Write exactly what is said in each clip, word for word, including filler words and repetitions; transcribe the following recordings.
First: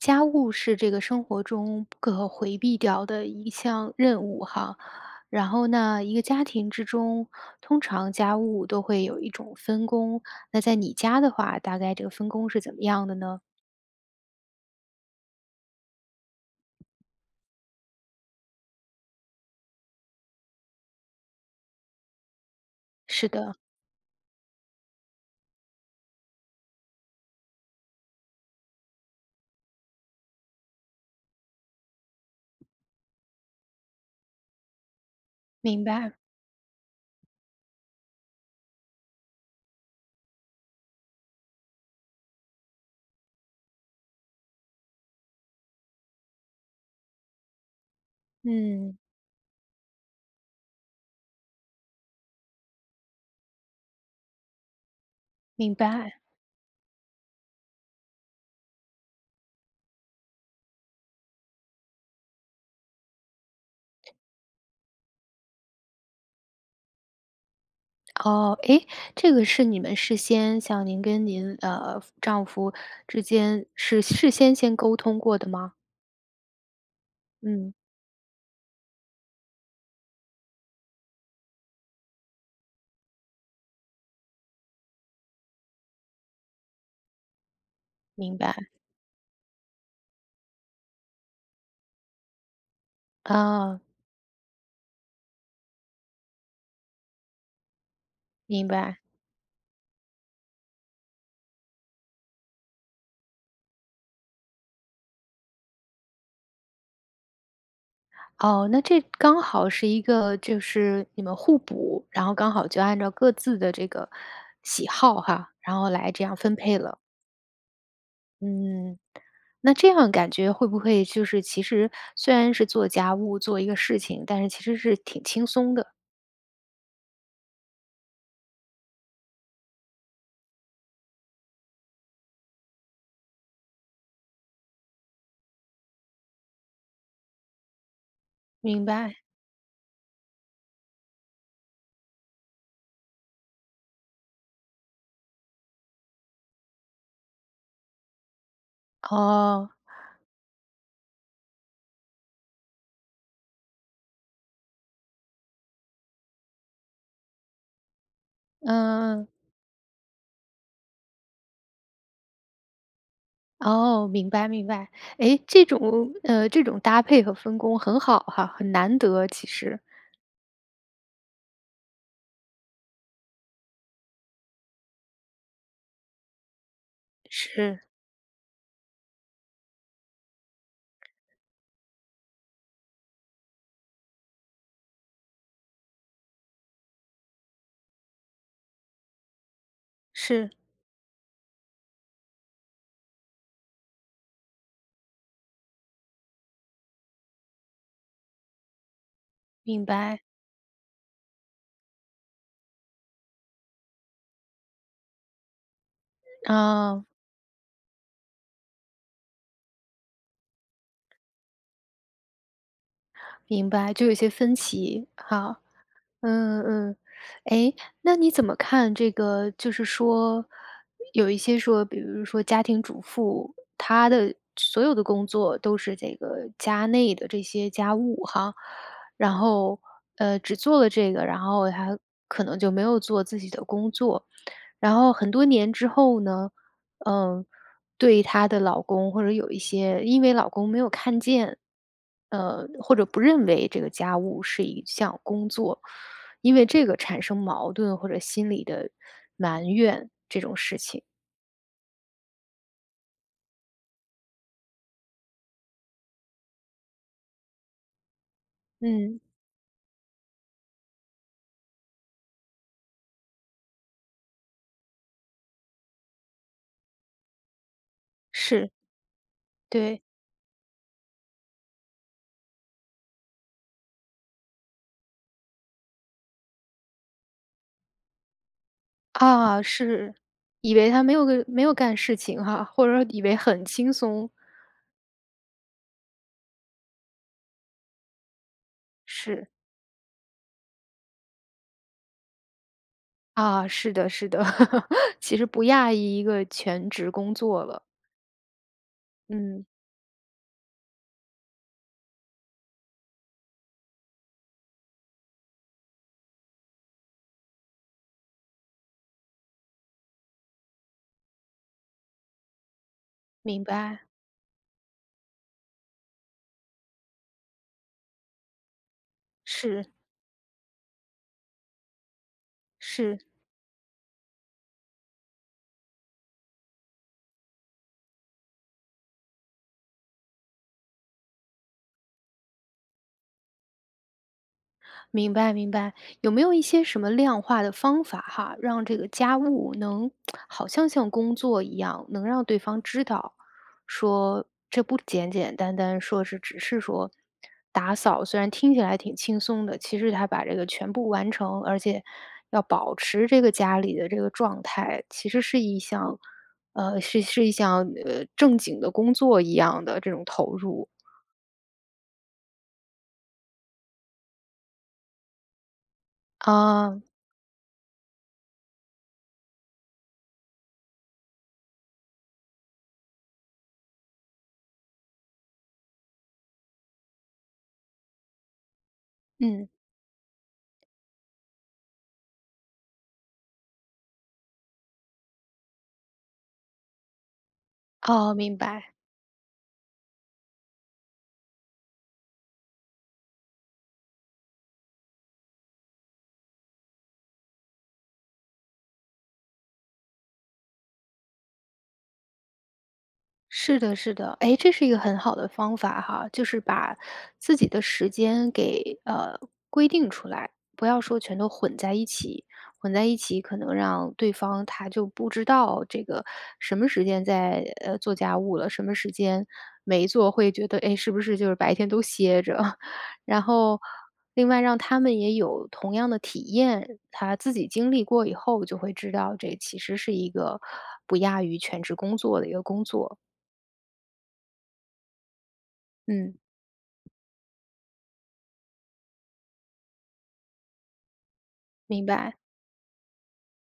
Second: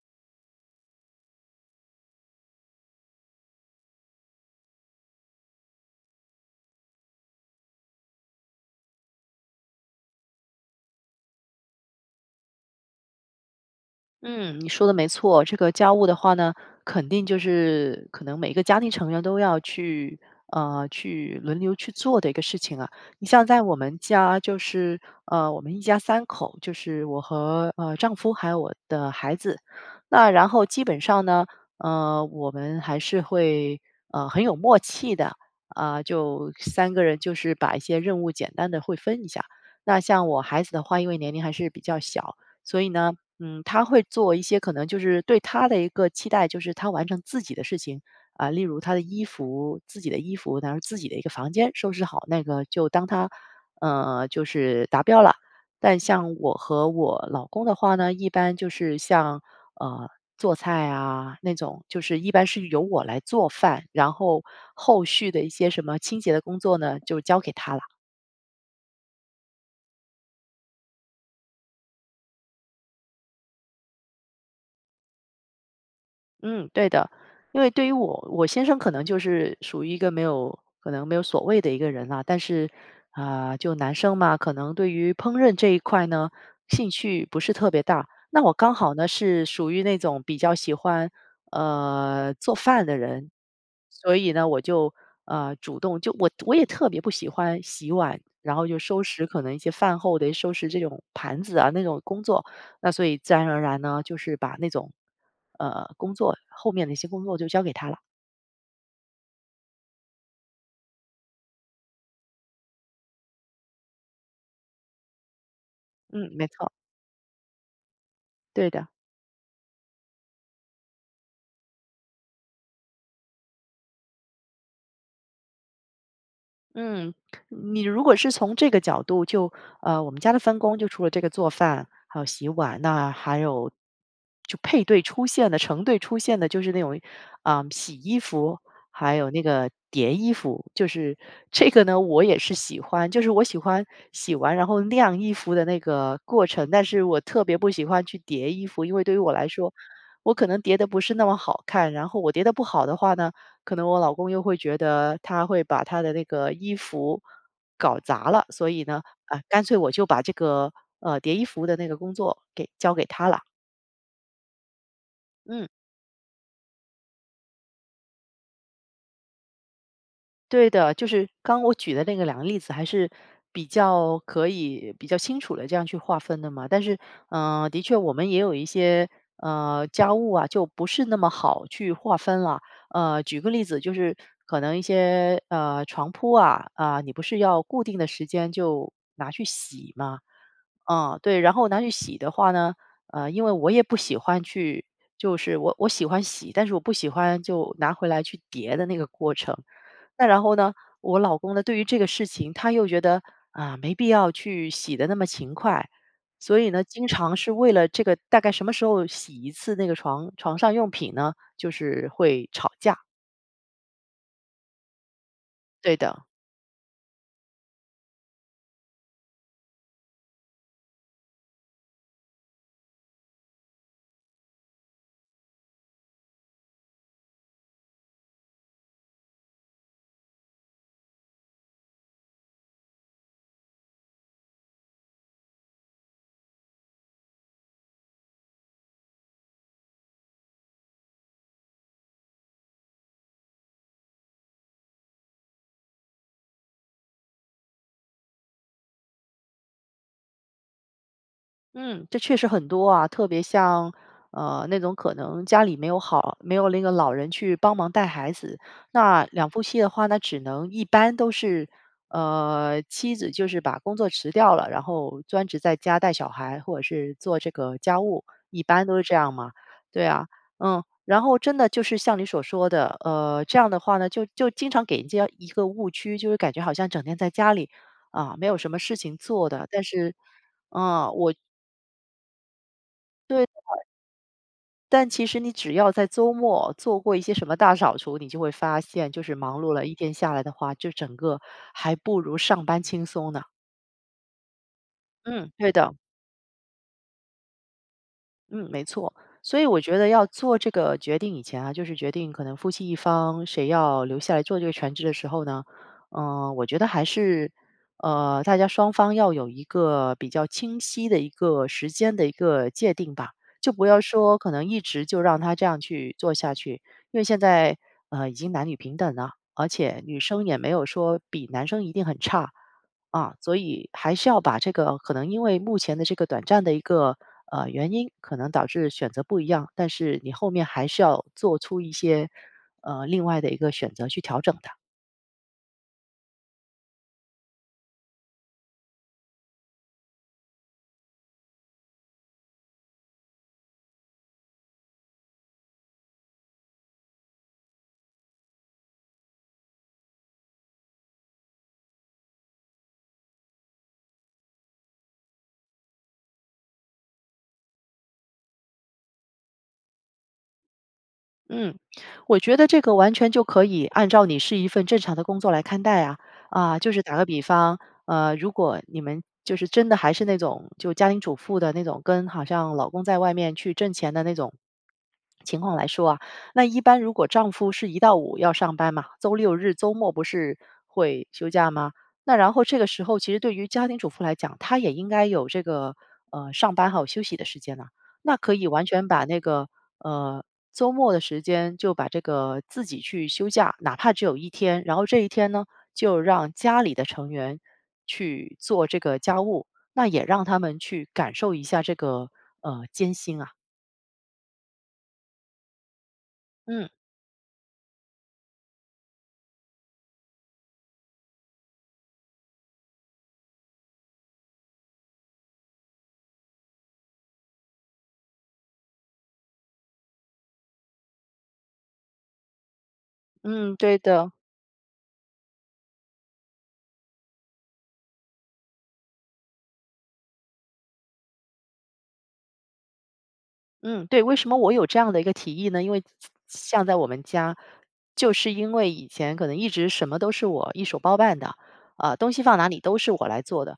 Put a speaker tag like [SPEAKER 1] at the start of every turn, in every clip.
[SPEAKER 1] 家务是这个生活中不可回避掉的一项任务哈。然后呢，一个家庭之中，通常家务都会有一种分工，那在你家的话，大概这个分工是怎么样的呢？
[SPEAKER 2] 嗯，你说的没错，这个家务的话呢，肯定就是可能每个家庭成员都要去呃，去轮流去做的一个事情啊。你
[SPEAKER 1] 是
[SPEAKER 2] 像
[SPEAKER 1] 的。
[SPEAKER 2] 在我们家就是，呃，我们一家三口，就是我和，呃，丈夫，还有我的孩子。那然后基本上呢，呃，我们还是会，呃，很有默契的，
[SPEAKER 1] 明
[SPEAKER 2] 呃，
[SPEAKER 1] 白。
[SPEAKER 2] 就三个人就是把一些任务简单地会分一下。那像我孩子的话，因为年龄还是比较小，所以呢，嗯，他会做一些可能就是对他的一个期待，就是他完成自己的事情。啊，例如他
[SPEAKER 1] 嗯。
[SPEAKER 2] 的衣服，自己的衣服，然后自己的一个房间收拾好，那个就当他，呃，就是达标了。
[SPEAKER 1] 明
[SPEAKER 2] 但
[SPEAKER 1] 白。
[SPEAKER 2] 像我和我老公的话呢，一般就是像，呃，做菜啊，那种，就是一般是由我来做饭，然后后续的一些什么清洁的工作呢，就交给他了。
[SPEAKER 1] 哦，哎，这个是你们事先像您跟您，呃，夫丈夫之间是事先先沟通过的吗？
[SPEAKER 2] 嗯，对的。因为
[SPEAKER 1] 嗯。
[SPEAKER 2] 对于我我先生可能就是属于一个没有，可能没有所谓的一个人了。但是，呃，就男生嘛，可能对于烹饪这一块呢，兴趣不是特别大，
[SPEAKER 1] 明
[SPEAKER 2] 那我
[SPEAKER 1] 白。
[SPEAKER 2] 刚好呢是属于那种比较喜欢，呃，做饭的人。
[SPEAKER 1] 哦。
[SPEAKER 2] 所以呢我就，呃，主动就我我也特别不喜欢洗碗，然后
[SPEAKER 1] 明
[SPEAKER 2] 就
[SPEAKER 1] 白。
[SPEAKER 2] 收拾可能一些饭后的一些收拾这种盘子啊，那种工作。那所以自然而然呢，就是把那种，呃，工作后面的一些工作-就交给他了。
[SPEAKER 1] 哦，那这刚好是一个就是你们互补，然后刚好就按照各自的这个喜好哈，然后来这
[SPEAKER 2] 嗯，
[SPEAKER 1] 样
[SPEAKER 2] 没
[SPEAKER 1] 分
[SPEAKER 2] 错。
[SPEAKER 1] 配了。
[SPEAKER 2] 对的。
[SPEAKER 1] 嗯，那这样感觉会不会就是其实虽然是做家务，做一个事情，但是其实是挺轻松的？
[SPEAKER 2] 嗯，你如果是从这个角度就呃，我们家的分工就除了这个做饭，还有洗碗，那还有就配对出现的、成对出现的就是那种，呃，洗衣服，
[SPEAKER 1] 明
[SPEAKER 2] 还
[SPEAKER 1] 白。
[SPEAKER 2] 有那个叠衣服。就是这个呢，我也是喜欢就是我喜欢洗完然后晾衣服的那个过程，但是我特别不喜欢去叠衣服。因为对于我来说，
[SPEAKER 1] 哦。
[SPEAKER 2] 我可能叠得不是那么好看，然后我叠得不好的话呢，可能我老公又会觉得他会把他的那个衣服搞砸了。所以呢，
[SPEAKER 1] 嗯。
[SPEAKER 2] 啊，干脆我就把这个，呃，叠衣服的那个工作给交给他了。
[SPEAKER 1] 哦，明白，明白。诶，这
[SPEAKER 2] 嗯。
[SPEAKER 1] 种呃，这种搭配和分工很好哈，很难得其实。
[SPEAKER 2] 对的，就是刚我举的那个两个例子还是比较可以比较清楚地这样去划分的嘛。但是，呃，的
[SPEAKER 1] 是。
[SPEAKER 2] 确我们也有一些，呃，家务啊，就不是那么好去划分了。呃，举个例子，就是可能一些，呃，床铺啊，啊，你不是要固定的时间就拿去洗吗？
[SPEAKER 1] 是。
[SPEAKER 2] 啊，对，然后拿去洗的话呢，呃，因为我也不喜欢去就是我我喜欢洗，但是我不喜欢就拿回来去叠的那个过程。
[SPEAKER 1] 明白。
[SPEAKER 2] 那然后呢，我老公呢，对于这个事情，他又觉得，啊，没必要去洗得那么勤快。所以呢，
[SPEAKER 1] 哦。
[SPEAKER 2] 经常是为了这个，大概什么时候洗一次那个床床上用品呢，就是会吵架。
[SPEAKER 1] 明白，就有一些分歧，哦。
[SPEAKER 2] 对的。
[SPEAKER 1] 嗯嗯嗯。诶，那你怎么看这个，就是说，有一些说比如说家庭主妇，她的所有的工作都是这个家内的这些家务哈。然后，呃，只做了这个，然后她可能就没有做自己的工作，然后很多年之后呢，呃，对她的老公或者有一些因为老公没有看见，呃，或者不认为这个家务是一项工作，因为这个产生矛盾或者心理的埋怨这种事情。
[SPEAKER 2] 嗯，这确实很多啊，特别像呃，那种可能家里没有好没有那个老人去帮忙带孩子。
[SPEAKER 1] 嗯。
[SPEAKER 2] 那两夫妻的话，那只能一般都是，呃，妻子就是把工作辞掉了，然后专职在家带小孩，或者是做这个家务，一
[SPEAKER 1] 是。
[SPEAKER 2] 般都是这样嘛。
[SPEAKER 1] 对。
[SPEAKER 2] 对啊，嗯，然后真的就是像你所说的，呃，这样的话呢，就就经常给人家一个误区，就是感觉好像整天在家里，啊，没有什么事情做
[SPEAKER 1] 啊，
[SPEAKER 2] 的，但
[SPEAKER 1] 是，
[SPEAKER 2] 是，
[SPEAKER 1] 以为她
[SPEAKER 2] 啊，
[SPEAKER 1] 没有
[SPEAKER 2] 我
[SPEAKER 1] 个没有干事情哈，或者说以为
[SPEAKER 2] 对的。
[SPEAKER 1] 很轻松。
[SPEAKER 2] 但其实你只要在周末做过一些什么大扫除，你就会发现，就是
[SPEAKER 1] 是。
[SPEAKER 2] 忙碌了一天下来的话，就整个还不如上班轻松呢。
[SPEAKER 1] 啊，是的，是的，其实
[SPEAKER 2] 嗯，
[SPEAKER 1] 不
[SPEAKER 2] 对
[SPEAKER 1] 亚
[SPEAKER 2] 的。
[SPEAKER 1] 于一个全职工作了。
[SPEAKER 2] 嗯，没错，所以
[SPEAKER 1] 嗯。
[SPEAKER 2] 我觉得要做这个决定以前啊，就是决定可能夫妻一方谁要留下来做这个全职的时候呢。呃，我觉得还是，呃，大家双方要有一个比较清晰的一个时间的一个界定吧。
[SPEAKER 1] 明
[SPEAKER 2] 就不要
[SPEAKER 1] 白。
[SPEAKER 2] 说可能一直就让他这样去做下去，因为现在，呃，已经男女平等了，而
[SPEAKER 1] 是。
[SPEAKER 2] 且女生也没有说比男生一定很差。
[SPEAKER 1] 是。
[SPEAKER 2] 啊，所以还是要把这个可能因为目前的这个短暂的一个，呃，原因，可能导致选择不一样，但是你后面还是要做出一些，呃，另外的一个选择去调整的。
[SPEAKER 1] 明白，明白，有没有一些什么量化的方法哈，让这个家务能 好像像工作一样，能让对方知道，说这不简简单单说是，只是说打扫，虽然听起来挺轻松的，其实她把这个全部完成，而且要保持这个家里的这个状态，其实是一项呃，是是一项，呃，正经的工作一样的这种投入。
[SPEAKER 2] 嗯，我觉得这个完全就可以按照你是一份正常的工作来看待啊。啊，就是
[SPEAKER 1] 哦。
[SPEAKER 2] 打个比方，呃，如果你们就是真的还是那种，就家庭主妇的那种，跟好像老公在外面去挣钱的那种情况来说啊，那一般如果丈夫是一到五要上班嘛，周六
[SPEAKER 1] 嗯。
[SPEAKER 2] 日周末不是会休假嘛。那然后这个时候其实对于家庭主妇来讲，她也应该有这个，呃，上班，还有休息的时间呐。
[SPEAKER 1] 哦，
[SPEAKER 2] 那可
[SPEAKER 1] 明
[SPEAKER 2] 以完
[SPEAKER 1] 白。
[SPEAKER 2] 全把那个，呃，周末的时间，就把这个自己去休假，哪怕只有一天。然后这一天呢，就让家里的成员去做这个家务，那也让他们去感受一下这个，呃，艰辛啊。
[SPEAKER 1] 是的是的。诶，这是一个很好的方法哈。就是
[SPEAKER 2] 嗯。
[SPEAKER 1] 把自己的时间给，呃，规定出来，不要说全都混在一起，混在一起可能让对方，他就不知道这个什么时间在，呃，做家务了，什么时间没做会觉得，诶，是不是就是白天都歇着。然
[SPEAKER 2] 嗯，
[SPEAKER 1] 后
[SPEAKER 2] 对的。
[SPEAKER 1] 另外让他们也有同样的体验，他自己经历过以后就会知道这其实是一个，不亚于全职工作的一个工作。
[SPEAKER 2] 嗯，对，为什么我有这样的一个提议呢？因为
[SPEAKER 1] 嗯。
[SPEAKER 2] 像在我们家，就是因为以前可能一直什么都是我一手包办的。
[SPEAKER 1] 明
[SPEAKER 2] 呃，东
[SPEAKER 1] 白。
[SPEAKER 2] 西放哪里都是我来做的，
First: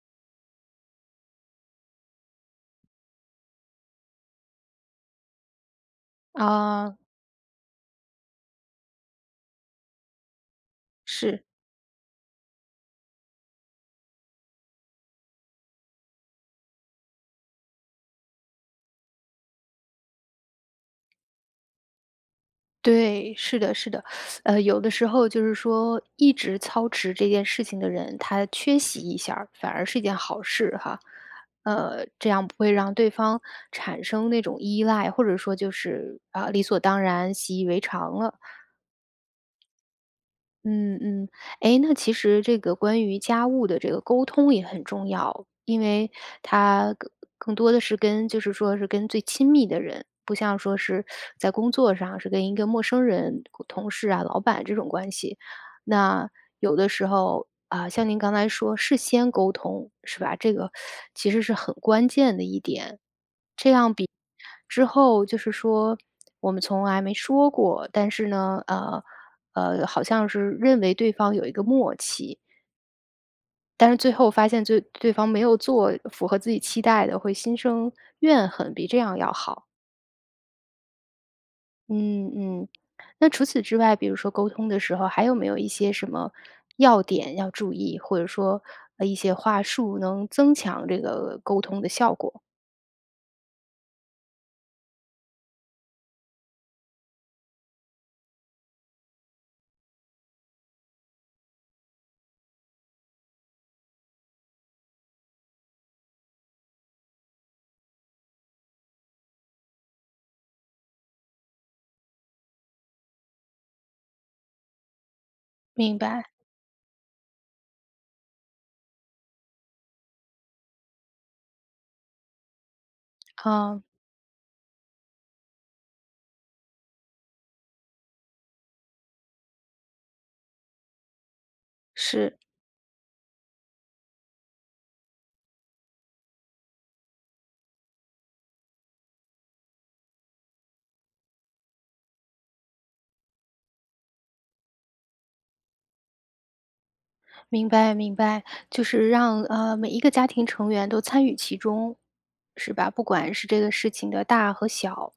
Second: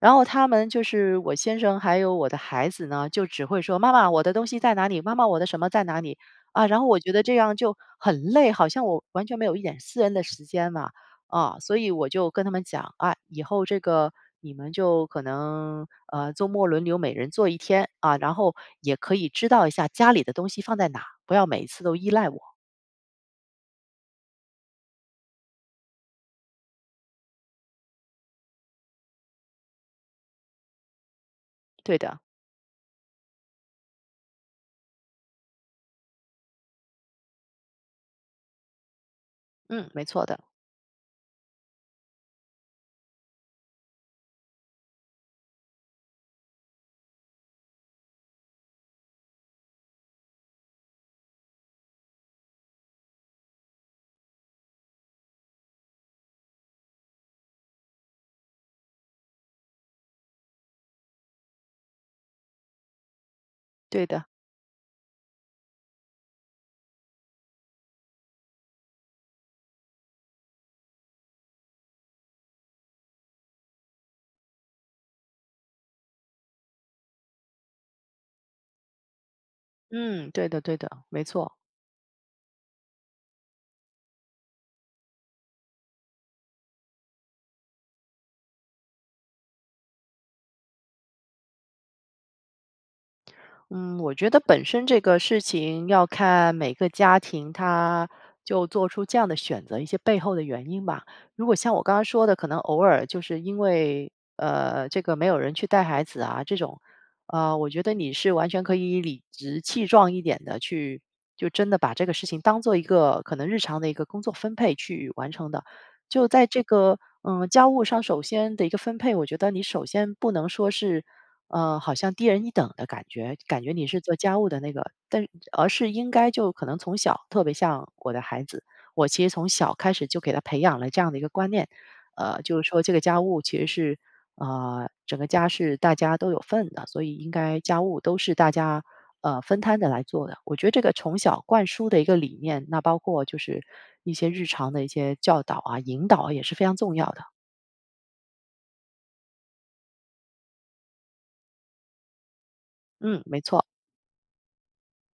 [SPEAKER 2] 然后他们就是我先生还有我的孩子呢，就只会说妈妈，我的东西在哪里？妈妈我的什么在哪里，啊，然后
[SPEAKER 1] 啊。
[SPEAKER 2] 我觉得这样就很累，好像我完全没有一点私人的时间嘛。
[SPEAKER 1] 是。
[SPEAKER 2] 啊，所以我就跟他们讲啊，以后这个你们就可能呃，周末轮流每人做一天啊，然后也可以知道一下家里的东西放在哪，不要每次都依赖我。
[SPEAKER 1] 对，是的是的，呃，有的时候就是说一直操持这件事情的人，他缺席一下，反而是一件好事哈。
[SPEAKER 2] 对
[SPEAKER 1] 呃，
[SPEAKER 2] 的。
[SPEAKER 1] 这样不会让对方产生那种依赖，或者说就是，啊，理所当然，习以为常了。
[SPEAKER 2] 嗯，没错的。
[SPEAKER 1] 嗯，嗯。哎，那其实这个关于家务的这个沟通也很重要，因为它更更多地是跟就是说是跟最亲密的人，不像说是在工作上是跟一个陌生人同同事啊老板这种关系。那有的时候，呃，像您刚才说事先沟通是吧？这个其实是很关键的一点，这样
[SPEAKER 2] 对的。
[SPEAKER 1] 比之后就是说我们从来没说过，但是呢呃，呃，好像是认为对方有一个默契。但是最后发现做对方没有做符合自己期待的会心生怨恨，比这样要好。
[SPEAKER 2] 嗯，对的对的，没错。
[SPEAKER 1] 嗯，嗯，那除此之外，比如说沟通的时候，还有没有一些什么要点要注意，或者说，呃，一些话术能增强这个沟通的效果？
[SPEAKER 2] 嗯，我觉得本身这个事情要看每个家庭它，就做出这样的选择一些背后的元英吧。如果像我刚刚说的，可能偶尔就是因为，呃，这个没有人去带孩子啊这种，呃，我觉得你是完全可以理直气壮一点地去，就真的把这个事情当做一个，可能日常的一个工作分配去完成的。
[SPEAKER 1] 明
[SPEAKER 2] 就
[SPEAKER 1] 白。
[SPEAKER 2] 在这个，呃，家务上首先的一个分配，我觉得你首先不能说是，呃，好像低人一等的感觉，感觉
[SPEAKER 1] 啊。
[SPEAKER 2] 你是做家务的那个，但而是应该就可能从小特别像我的孩子，我其实从小开始就给他培养了这样的一个观念，
[SPEAKER 1] 是。
[SPEAKER 2] 呃，就是说这个家务其实是，呃，整个家是大家都有份的，所以应该家务都是大家，呃，分摊地来做的。我觉得这个从小灌输的一个理念，那包括就是一些日常的一些教导啊、引导啊，也是非常重要的。
[SPEAKER 1] 明白，明白。就是让，呃，每一个家庭成员都参与其中是吧？不
[SPEAKER 2] 嗯，
[SPEAKER 1] 管
[SPEAKER 2] 没
[SPEAKER 1] 是这
[SPEAKER 2] 错。
[SPEAKER 1] 个事情的大和小，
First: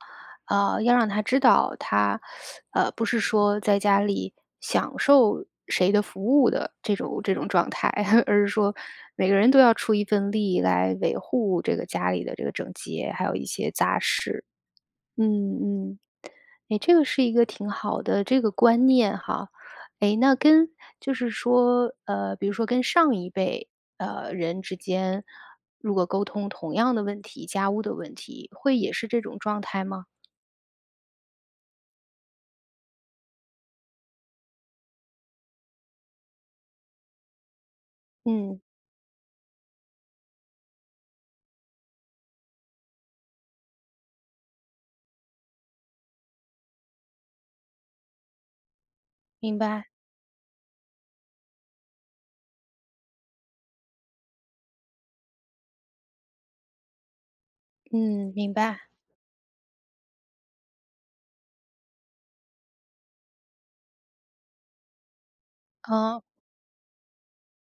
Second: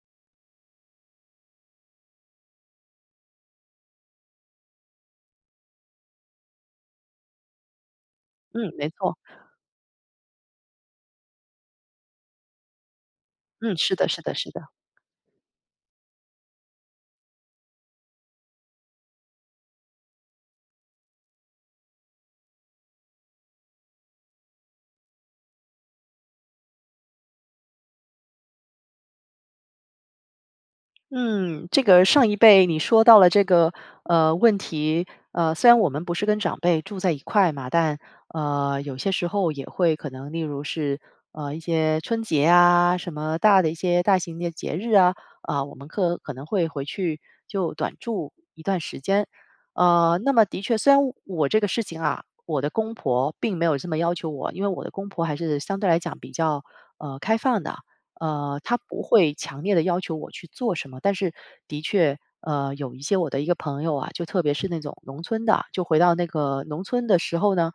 [SPEAKER 1] 呃，要让他知道他，呃，不是说在家里享受谁的服务的这种这种状态，而是
[SPEAKER 2] 嗯，
[SPEAKER 1] 说
[SPEAKER 2] 没错。
[SPEAKER 1] 每个人都要出一份力来维护这个家里的这个整洁，还有一些
[SPEAKER 2] 嗯，是
[SPEAKER 1] 杂
[SPEAKER 2] 的是的
[SPEAKER 1] 事。
[SPEAKER 2] 是的。
[SPEAKER 1] 嗯，嗯，诶，这个是一个挺好的这个观念哈。诶，那跟就是说，呃，比如说跟上一辈，呃，人之间，如果沟通同样的问题，家务的问题，会也是这种状态吗？
[SPEAKER 2] 嗯，这个上一辈，你说到了这个，呃，问题。呃，虽然我们不是跟长辈住在一块嘛，但
[SPEAKER 1] 嗯。
[SPEAKER 2] 呃，有些时候也会可能，例如是，呃，一些春节啊，什么大的一些，大型的节日啊，呃，我们可可能会回去就短住一段时间。
[SPEAKER 1] 明白。
[SPEAKER 2] 呃，那么的确，虽然我这个事情啊，我的公婆并没有这么要求我，因为我的公婆还是相对来讲比较呃，开放的。
[SPEAKER 1] 嗯，明
[SPEAKER 2] 呃，他
[SPEAKER 1] 白。
[SPEAKER 2] 不会强烈地要求我去做什么。但是，的确呃，有一些我的一个朋友啊，就特别是那种农村的，就回到
[SPEAKER 1] 哦。
[SPEAKER 2] 那个农村的时候呢，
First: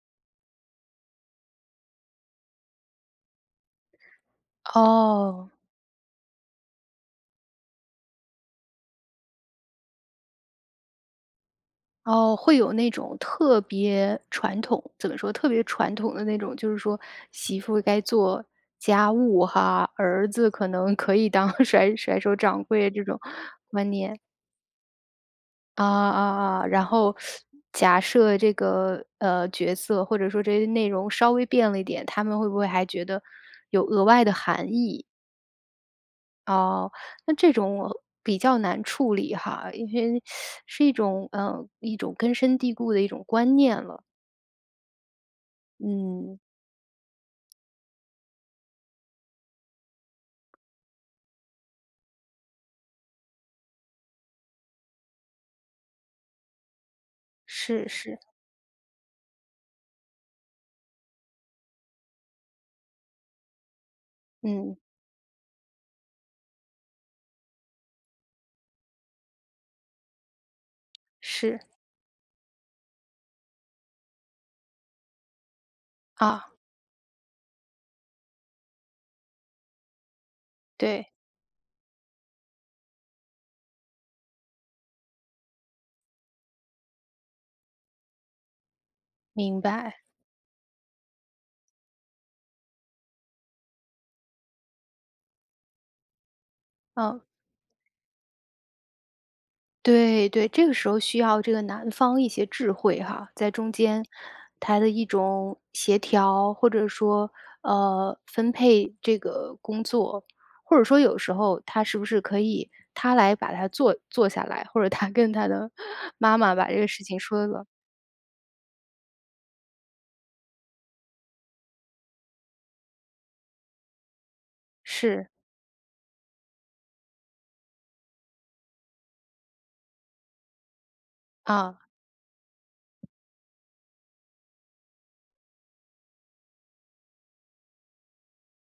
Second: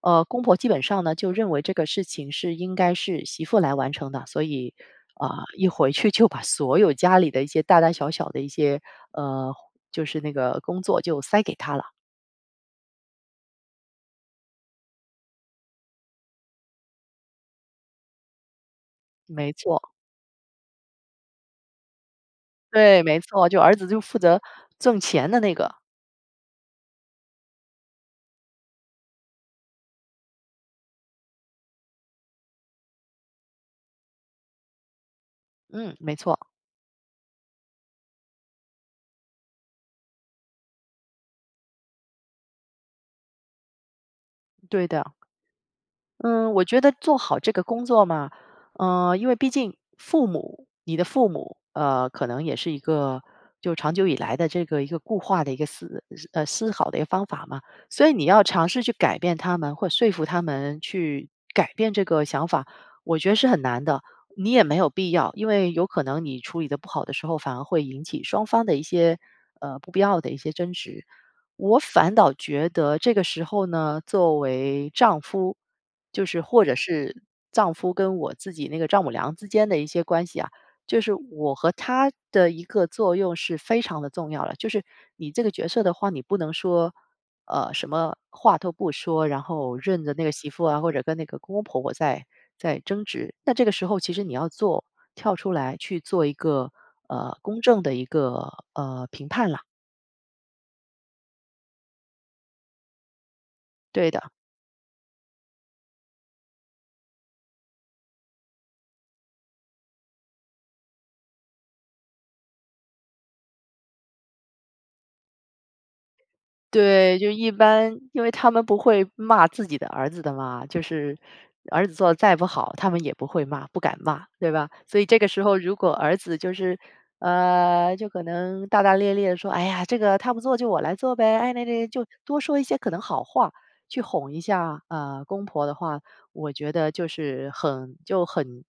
[SPEAKER 2] 呃，公婆基本上呢，就认为这个事情是应该是媳妇来完成的，所以，呃，
[SPEAKER 1] 哦。
[SPEAKER 2] 一回去就把所有家里的一些大大小小的一些，呃，就是那个工作就塞给她了。
[SPEAKER 1] 哦，会有那种特别传统，怎么说？特别传统的那种，就是说媳妇该做家务
[SPEAKER 2] 没
[SPEAKER 1] 哈，
[SPEAKER 2] 错。
[SPEAKER 1] 儿子可能可以当甩甩手掌柜
[SPEAKER 2] 对，
[SPEAKER 1] 这
[SPEAKER 2] 没
[SPEAKER 1] 种观
[SPEAKER 2] 错，就儿子就负
[SPEAKER 1] 念。
[SPEAKER 2] 责挣钱的那个。
[SPEAKER 1] 啊，啊啊。然后，假设这个，呃，角色，或者说这些内容稍微变了一点，他们会不会还觉得有额外的含义？
[SPEAKER 2] 嗯，没错。
[SPEAKER 1] 哦，那这种我比较难处理哈。因为 是一种呃，一种根深蒂固的一种观念了。
[SPEAKER 2] 对的。
[SPEAKER 1] 嗯。
[SPEAKER 2] 嗯，我觉得做好这个工作嘛，呃，因为毕竟父母你的父母，呃，可能也是一个就长久以来的这个一个固化的一个思呃，思考的一个方法嘛。
[SPEAKER 1] 是，
[SPEAKER 2] 所以
[SPEAKER 1] 是。
[SPEAKER 2] 你要尝试去改变他们或说服他们去改变这个想法我觉得是很难的。你也没
[SPEAKER 1] 嗯。
[SPEAKER 2] 有必要，因为有可能你处理得不好的时候，反而会引起双方的一些，呃，不必要的一些争执。
[SPEAKER 1] 是。
[SPEAKER 2] 我反倒觉得这个时候呢，作为丈夫，就是
[SPEAKER 1] 啊。
[SPEAKER 2] 或者是丈夫跟我自己那个丈母娘之间的一些关系啊，就
[SPEAKER 1] 对。
[SPEAKER 2] 是我和她的一个作用是非常地重要的。就是你这个角色的话，你不能说，呃，什么话都不说，然
[SPEAKER 1] 明
[SPEAKER 2] 后
[SPEAKER 1] 白。
[SPEAKER 2] 任着那个媳妇啊，或者跟那个公公婆婆在在争执。那这个时候其实你要做跳出来去做一个，
[SPEAKER 1] 哦。
[SPEAKER 2] 呃，公正的一个，呃，评判了。
[SPEAKER 1] 对，对，这个时候需要这个男方一些智慧哈，在中间
[SPEAKER 2] 对的。
[SPEAKER 1] 他的一种协调，或者说呃，分配这个工作。或者说有时候他是不是可以，他来把它坐坐下来，或者他跟他的妈妈把这个事
[SPEAKER 2] 对，
[SPEAKER 1] 情
[SPEAKER 2] 就
[SPEAKER 1] 说
[SPEAKER 2] 一
[SPEAKER 1] 了。
[SPEAKER 2] 般，因为他们不会骂自己的儿子的嘛，就是儿子做得再不好，他们也不会骂、不敢骂，对吧？所以这个
[SPEAKER 1] 是。
[SPEAKER 2] 时候如果儿子就是呃，就可能大大咧咧地说：“哎呀，这个她不做就我来做呗，哎，那
[SPEAKER 1] 嗯。
[SPEAKER 2] 那”就多说一些可能好话去哄一下，呃，公婆的话，我觉得就是很就很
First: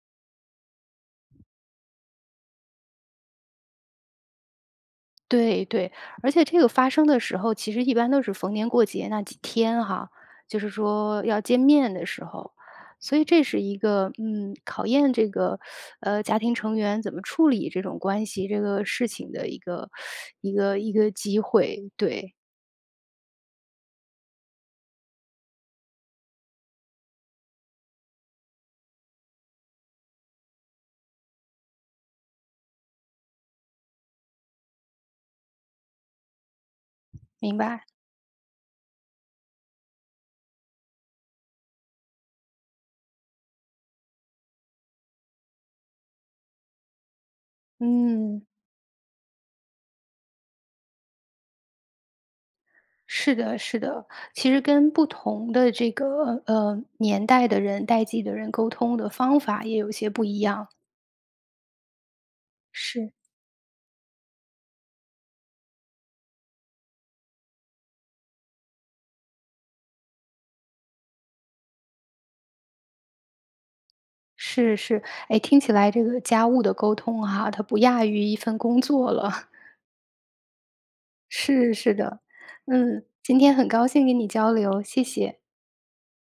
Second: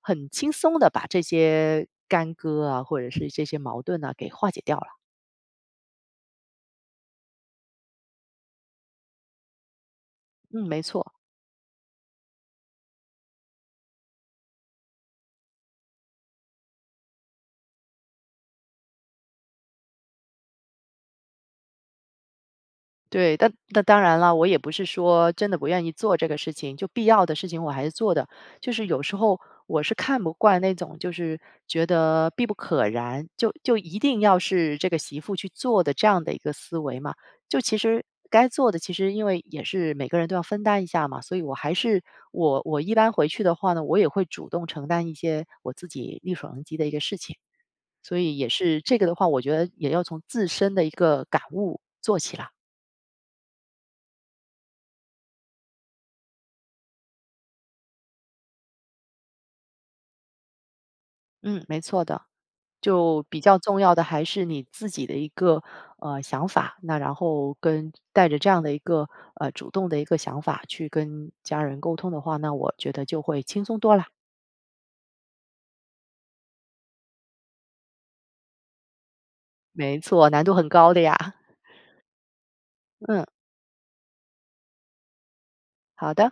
[SPEAKER 2] 很轻松地把这些干戈啊，或者是这些矛盾啊给化解掉了。
[SPEAKER 1] 对，对，而且这个发生的时候，其实一般都是逢年过节那几天哈，就
[SPEAKER 2] 嗯，
[SPEAKER 1] 是
[SPEAKER 2] 没错。
[SPEAKER 1] 说要见面的时候。所以这是一个嗯，考验这个 呃，家庭成员怎么处理这种关系这个事情的一个- 一个一个机会。对。
[SPEAKER 2] 对，但那当然了，我也不是说真的不愿意做这个事情。就必要的事情，我还是做的。就是有时候我是看不惯那种，就是觉得必不可然，就就一定要是这个媳妇去做的这样的一个思维嘛，
[SPEAKER 1] 明
[SPEAKER 2] 就其
[SPEAKER 1] 白。
[SPEAKER 2] 实该做的，其实因为也是每个人都要分担一下嘛，所以我还是，我我一般回去的话呢，我也会主动承担一些我自己力所能及的一个事情。所以
[SPEAKER 1] 嗯。
[SPEAKER 2] 也是这个的话，我觉得也要从自身的一个感悟做起了。
[SPEAKER 1] 是的，是的，其实跟不同的这个，呃，年代的人、代际的人，沟通的方法也有一些不一样。
[SPEAKER 2] 嗯，没错的。
[SPEAKER 1] 是。
[SPEAKER 2] 就比较重要的还是你自己的一个，呃，想法，那然后跟带着这样的一个，呃，主动的一个想法，去跟家人沟通的话，那我觉得就会轻松多啦。
[SPEAKER 1] 是是。哎，听起来这个家务的沟通哈，它不亚于一份工作了。
[SPEAKER 2] 没错，难度很高的呀。
[SPEAKER 1] 是，是的。嗯，
[SPEAKER 2] 嗯。
[SPEAKER 1] 今天很高兴跟你交流，谢谢。
[SPEAKER 2] 好的。